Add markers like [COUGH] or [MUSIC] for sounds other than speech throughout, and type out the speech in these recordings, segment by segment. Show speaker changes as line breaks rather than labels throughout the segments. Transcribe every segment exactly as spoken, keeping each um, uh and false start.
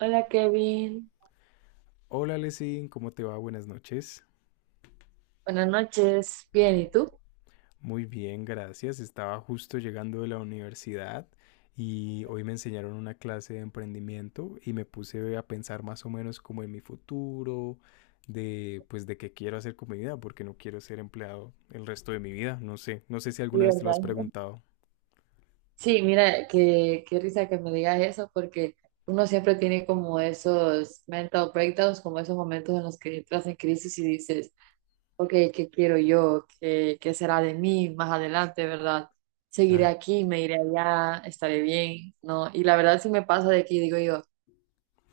Hola Kevin,
Hola Lesin, ¿cómo te va? Buenas noches.
buenas noches, bien, ¿y tú?
Muy bien, gracias. Estaba justo llegando de la universidad y hoy me enseñaron una clase de emprendimiento y me puse a pensar más o menos como en mi futuro, de pues de qué quiero hacer con mi vida, porque no quiero ser empleado el resto de mi vida. No sé, no sé si
Sí,
alguna vez te lo has
¿verdad?
preguntado.
Sí, mira, qué, qué risa que me digas eso porque uno siempre tiene como esos mental breakdowns, como esos momentos en los que entras en crisis y dices, ok, ¿qué quiero yo? ¿Qué, qué será de mí más adelante, verdad? ¿Seguiré
Ay,
aquí? ¿Me iré allá? ¿Estaré bien? ¿No? Y la verdad sí me pasa de que digo yo.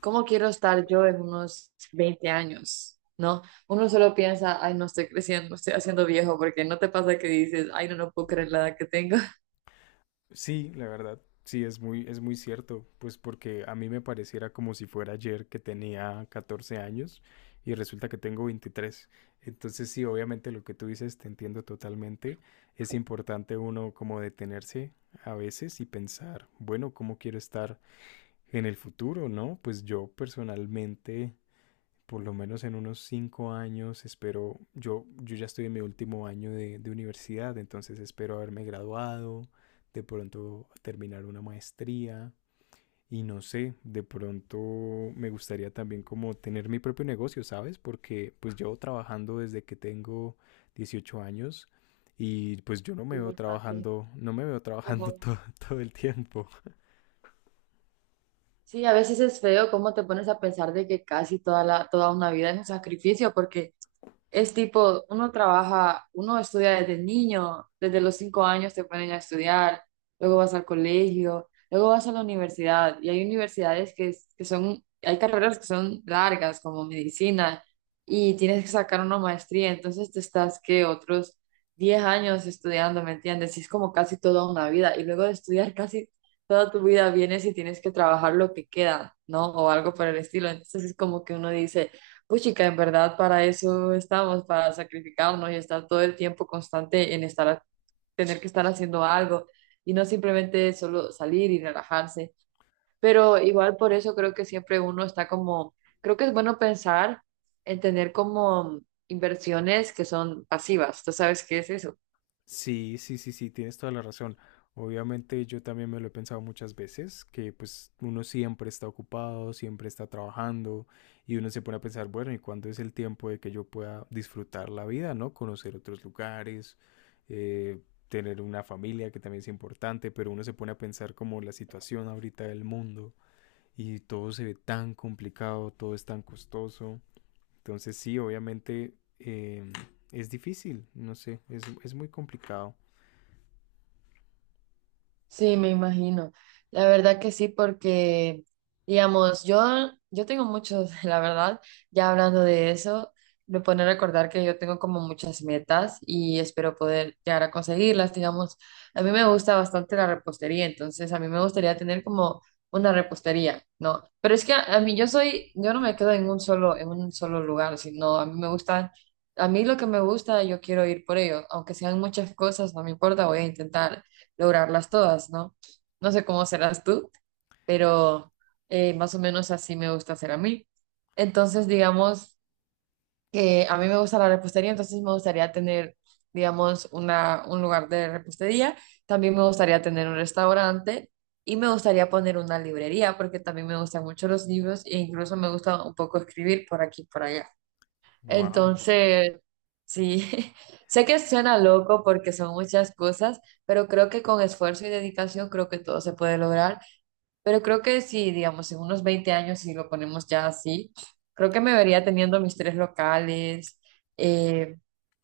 ¿Cómo quiero estar yo en unos veinte años? ¿No? Uno solo piensa, ay, no estoy creciendo, estoy haciendo viejo, porque no te pasa que dices, ay, no, no puedo creer la edad que tengo.
sí, la verdad, sí, es muy, es muy cierto, pues porque a mí me pareciera como si fuera ayer que tenía catorce años y resulta que tengo veintitrés. Entonces sí, obviamente lo que tú dices te entiendo totalmente. Es importante uno como detenerse a veces y pensar, bueno, ¿cómo quiero estar en el futuro, no? Pues yo personalmente por lo menos en unos cinco años, espero, yo, yo ya estoy en mi último año de, de universidad, entonces espero haberme graduado, de pronto terminar una maestría y no sé, de pronto me gustaría también como tener mi propio negocio, ¿sabes? Porque pues yo trabajando desde que tengo dieciocho años y pues yo no me
Sí,
veo
bastante.
trabajando, no me veo trabajando [LAUGHS]
Ujú.
todo, todo el tiempo.
Sí, a veces es feo cómo te pones a pensar de que casi toda la, toda una vida es un sacrificio, porque es tipo, uno trabaja, uno estudia desde niño, desde los cinco años te ponen a estudiar, luego vas al colegio, luego vas a la universidad, y hay universidades que, es- que son, hay carreras que son largas, como medicina, y tienes que sacar una maestría, entonces te estás, que otros diez años estudiando, ¿me entiendes? Y es como casi toda una vida, y luego de estudiar casi toda tu vida vienes y tienes que trabajar lo que queda, ¿no? O algo por el estilo, entonces es como que uno dice uy, chica, en verdad para eso estamos, para sacrificarnos y estar todo el tiempo constante en estar, tener que estar haciendo algo y no simplemente solo salir y relajarse. Pero igual por eso creo que siempre uno está como, creo que es bueno pensar en tener como inversiones que son pasivas. ¿Tú sabes qué es eso?
Sí, sí, sí, sí, tienes toda la razón. Obviamente yo también me lo he pensado muchas veces, que pues uno siempre está ocupado, siempre está trabajando y uno se pone a pensar, bueno, ¿y cuándo es el tiempo de que yo pueda disfrutar la vida, no? Conocer otros lugares, eh, tener una familia que también es importante, pero uno se pone a pensar como la situación ahorita del mundo y todo se ve tan complicado, todo es tan costoso. Entonces sí, obviamente em, es difícil, no sé, es, es muy complicado.
Sí, me imagino. La verdad que sí, porque, digamos, yo, yo tengo muchos, [LAUGHS] la verdad, ya hablando de eso, me pone a recordar que yo tengo como muchas metas y espero poder llegar a conseguirlas, digamos. A mí me gusta bastante la repostería, entonces a mí me gustaría tener como una repostería, ¿no? Pero es que a, a mí yo soy, yo no me quedo en un solo, en un solo lugar, sino a mí me gusta, a mí lo que me gusta, yo quiero ir por ello, aunque sean muchas cosas, no me importa, voy a intentar lograrlas todas, ¿no? No sé cómo serás tú, pero eh, más o menos así me gusta hacer a mí. Entonces, digamos que a mí me gusta la repostería, entonces me gustaría tener, digamos, una, un lugar de repostería. También me gustaría tener un restaurante y me gustaría poner una librería porque también me gustan mucho los libros e incluso me gusta un poco escribir por aquí y por allá.
Wow.
Entonces, sí, [LAUGHS] sé que suena loco porque son muchas cosas, pero creo que con esfuerzo y dedicación creo que todo se puede lograr. Pero creo que si, digamos, en unos veinte años, si lo ponemos ya así, creo que me vería teniendo mis tres locales, eh,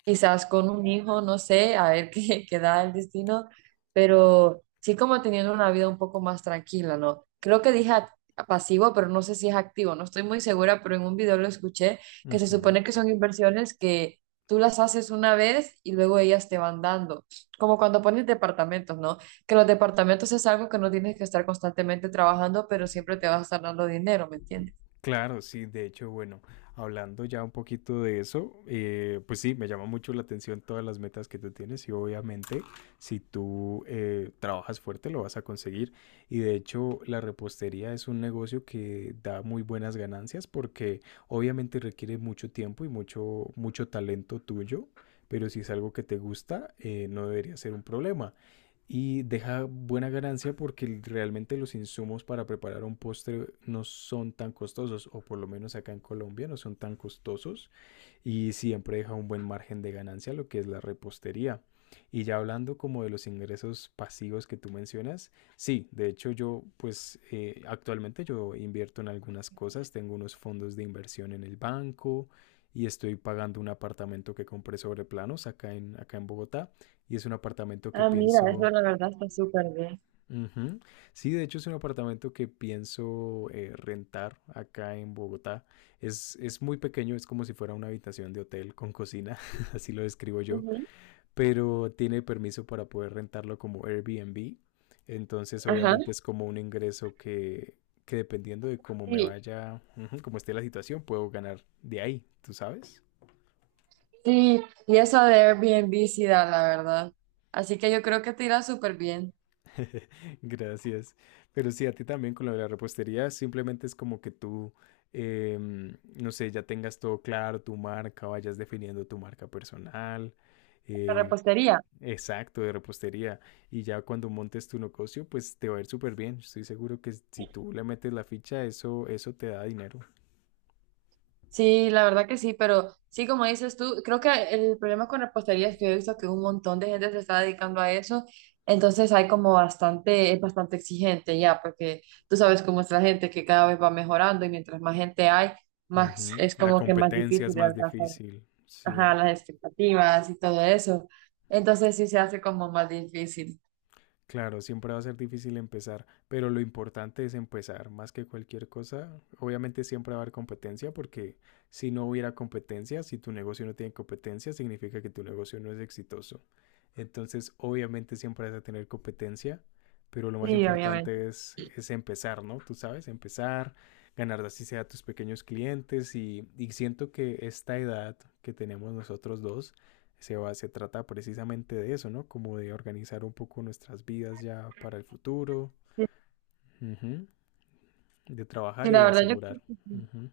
quizás con un hijo, no sé, a ver [LAUGHS] qué, qué da el destino, pero sí como teniendo una vida un poco más tranquila, ¿no? Creo que dije act- pasivo, pero no sé si es activo, no estoy muy segura, pero en un video lo escuché, que se
Ujú.
supone que son inversiones que tú las haces una vez y luego ellas te van dando, como cuando pones departamentos, ¿no? que los departamentos es algo que no tienes que estar constantemente trabajando, pero siempre te vas a estar dando dinero, ¿me entiendes?
Claro, sí, de hecho, bueno, hablando ya un poquito de eso, eh, pues sí, me llama mucho la atención todas las metas que tú tienes y obviamente si tú eh, trabajas fuerte lo vas a conseguir. Y de hecho, la repostería es un negocio que da muy buenas ganancias porque obviamente requiere mucho tiempo y mucho, mucho talento tuyo, pero si es algo que te gusta, eh, no debería ser un problema. Y deja buena ganancia porque realmente los insumos para preparar un postre no son tan costosos, o por lo menos acá en Colombia no son tan costosos, y siempre deja un buen margen de ganancia lo que es la repostería. Y ya hablando como de los ingresos pasivos que tú mencionas, sí, de hecho yo pues eh, actualmente yo invierto en algunas cosas, tengo unos fondos de inversión en el banco y estoy pagando un apartamento que compré sobre planos acá en, acá en Bogotá y es un apartamento que
Ah, mira, eso
pienso.
la verdad está súper bien.
Ujú. Sí, de hecho es un apartamento que pienso eh, rentar acá en Bogotá. Es, es muy pequeño, es como si fuera una habitación de hotel con cocina, [LAUGHS] así lo describo yo,
Ujú.
pero tiene permiso para poder rentarlo como Airbnb. Entonces,
Ajá.
obviamente es como un ingreso que, que dependiendo de cómo me
Sí,
vaya, ujú, cómo esté la situación, puedo ganar de ahí, ¿tú sabes?
sí, y eso de Airbnb sí da, la verdad. Así que yo creo que te irá súper bien.
[LAUGHS] Gracias. Pero sí, a ti también con lo de la repostería, simplemente es como que tú, em, no sé, ya tengas todo claro, tu marca, vayas definiendo tu marca personal,
La
eh,
repostería.
exacto, de repostería. Y ya cuando montes tu negocio, pues te va a ir súper bien. Estoy seguro que si tú le metes la ficha, eso, eso te da dinero.
Sí, la verdad que sí, pero sí, como dices tú, creo que el problema con repostería es que he visto que un montón de gente se está dedicando a eso, entonces hay como bastante, es bastante exigente ya, porque tú sabes cómo es la gente que cada vez va mejorando y mientras más gente hay, más
Ujú.
es
La
como que más
competencia
difícil
es
de
más
alcanzar
difícil,
ajá,
sí.
las expectativas y todo eso, entonces sí se hace como más difícil.
Claro, siempre va a ser difícil empezar, pero lo importante es empezar, más que cualquier cosa. Obviamente siempre va a haber competencia, porque si no hubiera competencia, si tu negocio no tiene competencia, significa que tu negocio no es exitoso. Entonces, obviamente siempre vas a tener competencia, pero lo más
Sí, obviamente.
importante es, es empezar, ¿no? Tú sabes, empezar, ganar así sea a tus pequeños clientes y, y siento que esta edad que tenemos nosotros dos se, va, se trata precisamente de eso, ¿no? Como de organizar un poco nuestras vidas ya para el futuro,
Sí,
ujú, de trabajar
sí,
y
la
de
verdad yo creo
asegurar.
que sí.
Ujú.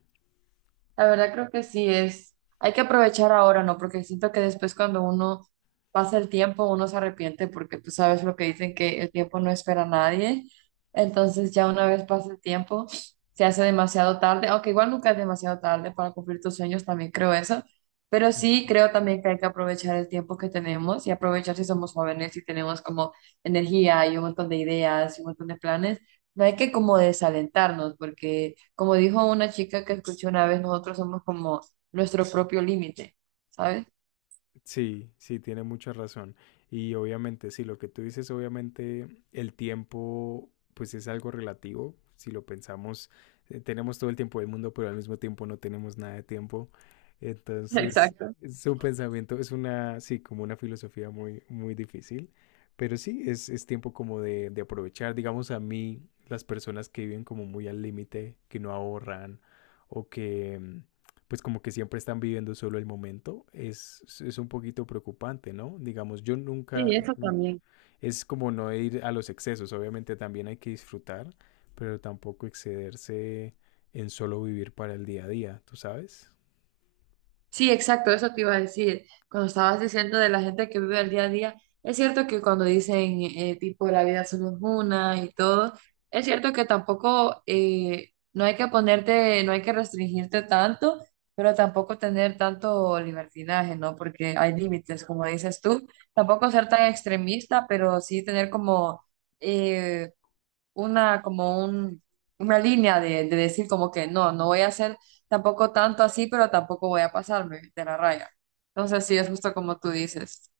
La verdad creo que sí es, hay que aprovechar ahora, ¿no? Porque siento que después cuando uno pasa el tiempo, uno se arrepiente porque tú sabes lo que dicen que el tiempo no espera a nadie. Entonces ya una vez pasa el tiempo, se hace demasiado tarde, aunque igual nunca es demasiado tarde para cumplir tus sueños, también creo eso. Pero sí creo también que hay que aprovechar el tiempo que tenemos y aprovechar si somos jóvenes y tenemos como energía y un montón de ideas y un montón de planes. No hay que como desalentarnos porque como dijo una chica que escuché una vez, nosotros somos como nuestro propio límite, ¿sabes?
Sí, sí, tiene mucha razón. Y obviamente, sí, lo que tú dices, obviamente el tiempo, pues es algo relativo. Si lo pensamos, eh, tenemos todo el tiempo del mundo, pero al mismo tiempo no tenemos nada de tiempo. Entonces,
Exacto.
es un pensamiento, es una, sí, como una filosofía muy, muy difícil. Pero sí, es, es tiempo como de, de aprovechar. Digamos, a mí, las personas que viven como muy al límite, que no ahorran o que, mm, pues como que siempre están viviendo solo el momento, es, es un poquito preocupante, ¿no? Digamos, yo nunca, es como no ir a los excesos, obviamente también hay que disfrutar, pero tampoco excederse en solo vivir para el día a día, ¿tú sabes?
Sí, exacto, eso te iba a decir. Cuando estabas diciendo de la gente que vive el día a día, es cierto que cuando dicen eh, tipo la vida solo es una y todo, es cierto que tampoco eh, no hay que ponerte, no hay que restringirte tanto, pero tampoco tener tanto libertinaje, ¿no? Porque hay límites, como dices tú. Tampoco ser tan extremista, pero sí tener como eh, una como un, una línea de, de decir como que no, no voy a hacer tampoco tanto así, pero tampoco voy a pasarme de la raya. Entonces sí, es justo como tú dices.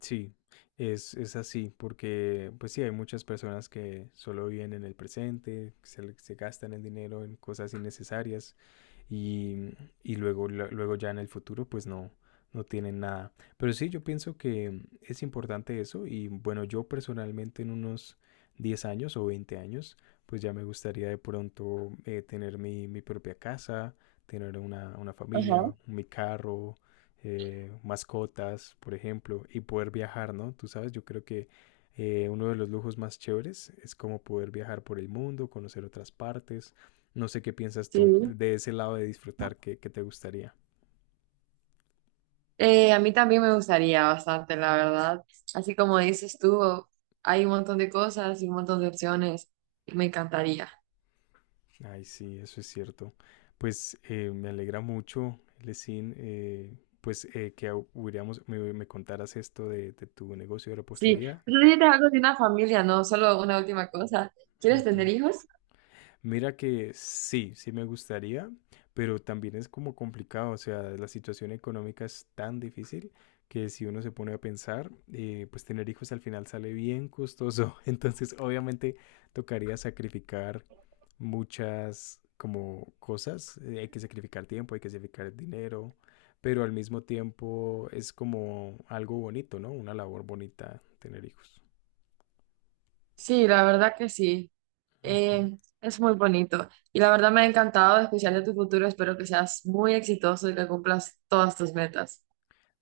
Sí, es, es así, porque pues sí, hay muchas personas que solo viven en el presente, que se, le- se gastan el dinero en cosas innecesarias y, y luego, la- luego ya en el futuro pues no, no tienen nada. Pero sí, yo pienso que es importante eso y bueno, yo personalmente en unos diez años o veinte años pues ya me gustaría de pronto eh, tener mi, mi propia casa, tener una, una familia, mi carro, eh, mascotas, por ejemplo, y poder viajar, ¿no? Tú sabes, yo creo que eh, uno de los lujos más chéveres es como poder viajar por el mundo, conocer otras partes. No sé qué piensas tú
Sí.
de ese lado de disfrutar, ¿qué, qué te gustaría?
Eh, a mí también me gustaría bastante, la verdad. Así como dices tú, hay un montón de cosas y un montón de opciones y me encantaría.
Ay, sí, eso es cierto. Pues eh, me alegra mucho, Lesin, eh, pues eh, que hubiéramos- me, me contaras esto de, de tu negocio de
Sí,
repostería.
tú necesitas algo de una familia, no solo una última cosa. ¿Quieres tener
Ujú.
hijos?
Mira que sí, sí me gustaría, pero también es como complicado, o sea, la situación económica es tan difícil que si uno se pone a pensar, eh, pues tener hijos al final sale bien costoso, [LAUGHS] entonces obviamente tocaría sacrificar muchas como cosas, eh, hay que sacrificar tiempo, hay que sacrificar dinero, pero al mismo tiempo es como algo bonito, ¿no? Una labor bonita tener hijos.
Sí, la verdad que sí.
Ujú.
Eh, es muy bonito y la verdad me ha encantado, especialmente tu futuro. Espero que seas muy exitoso y que cumplas todas tus metas.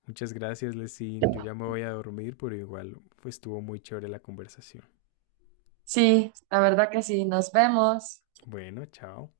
Muchas gracias, Lesin. Yo ya me voy a dormir, pero igual pues, estuvo muy chévere la conversación.
Sí, la verdad que sí. Nos vemos.
Bueno, chao.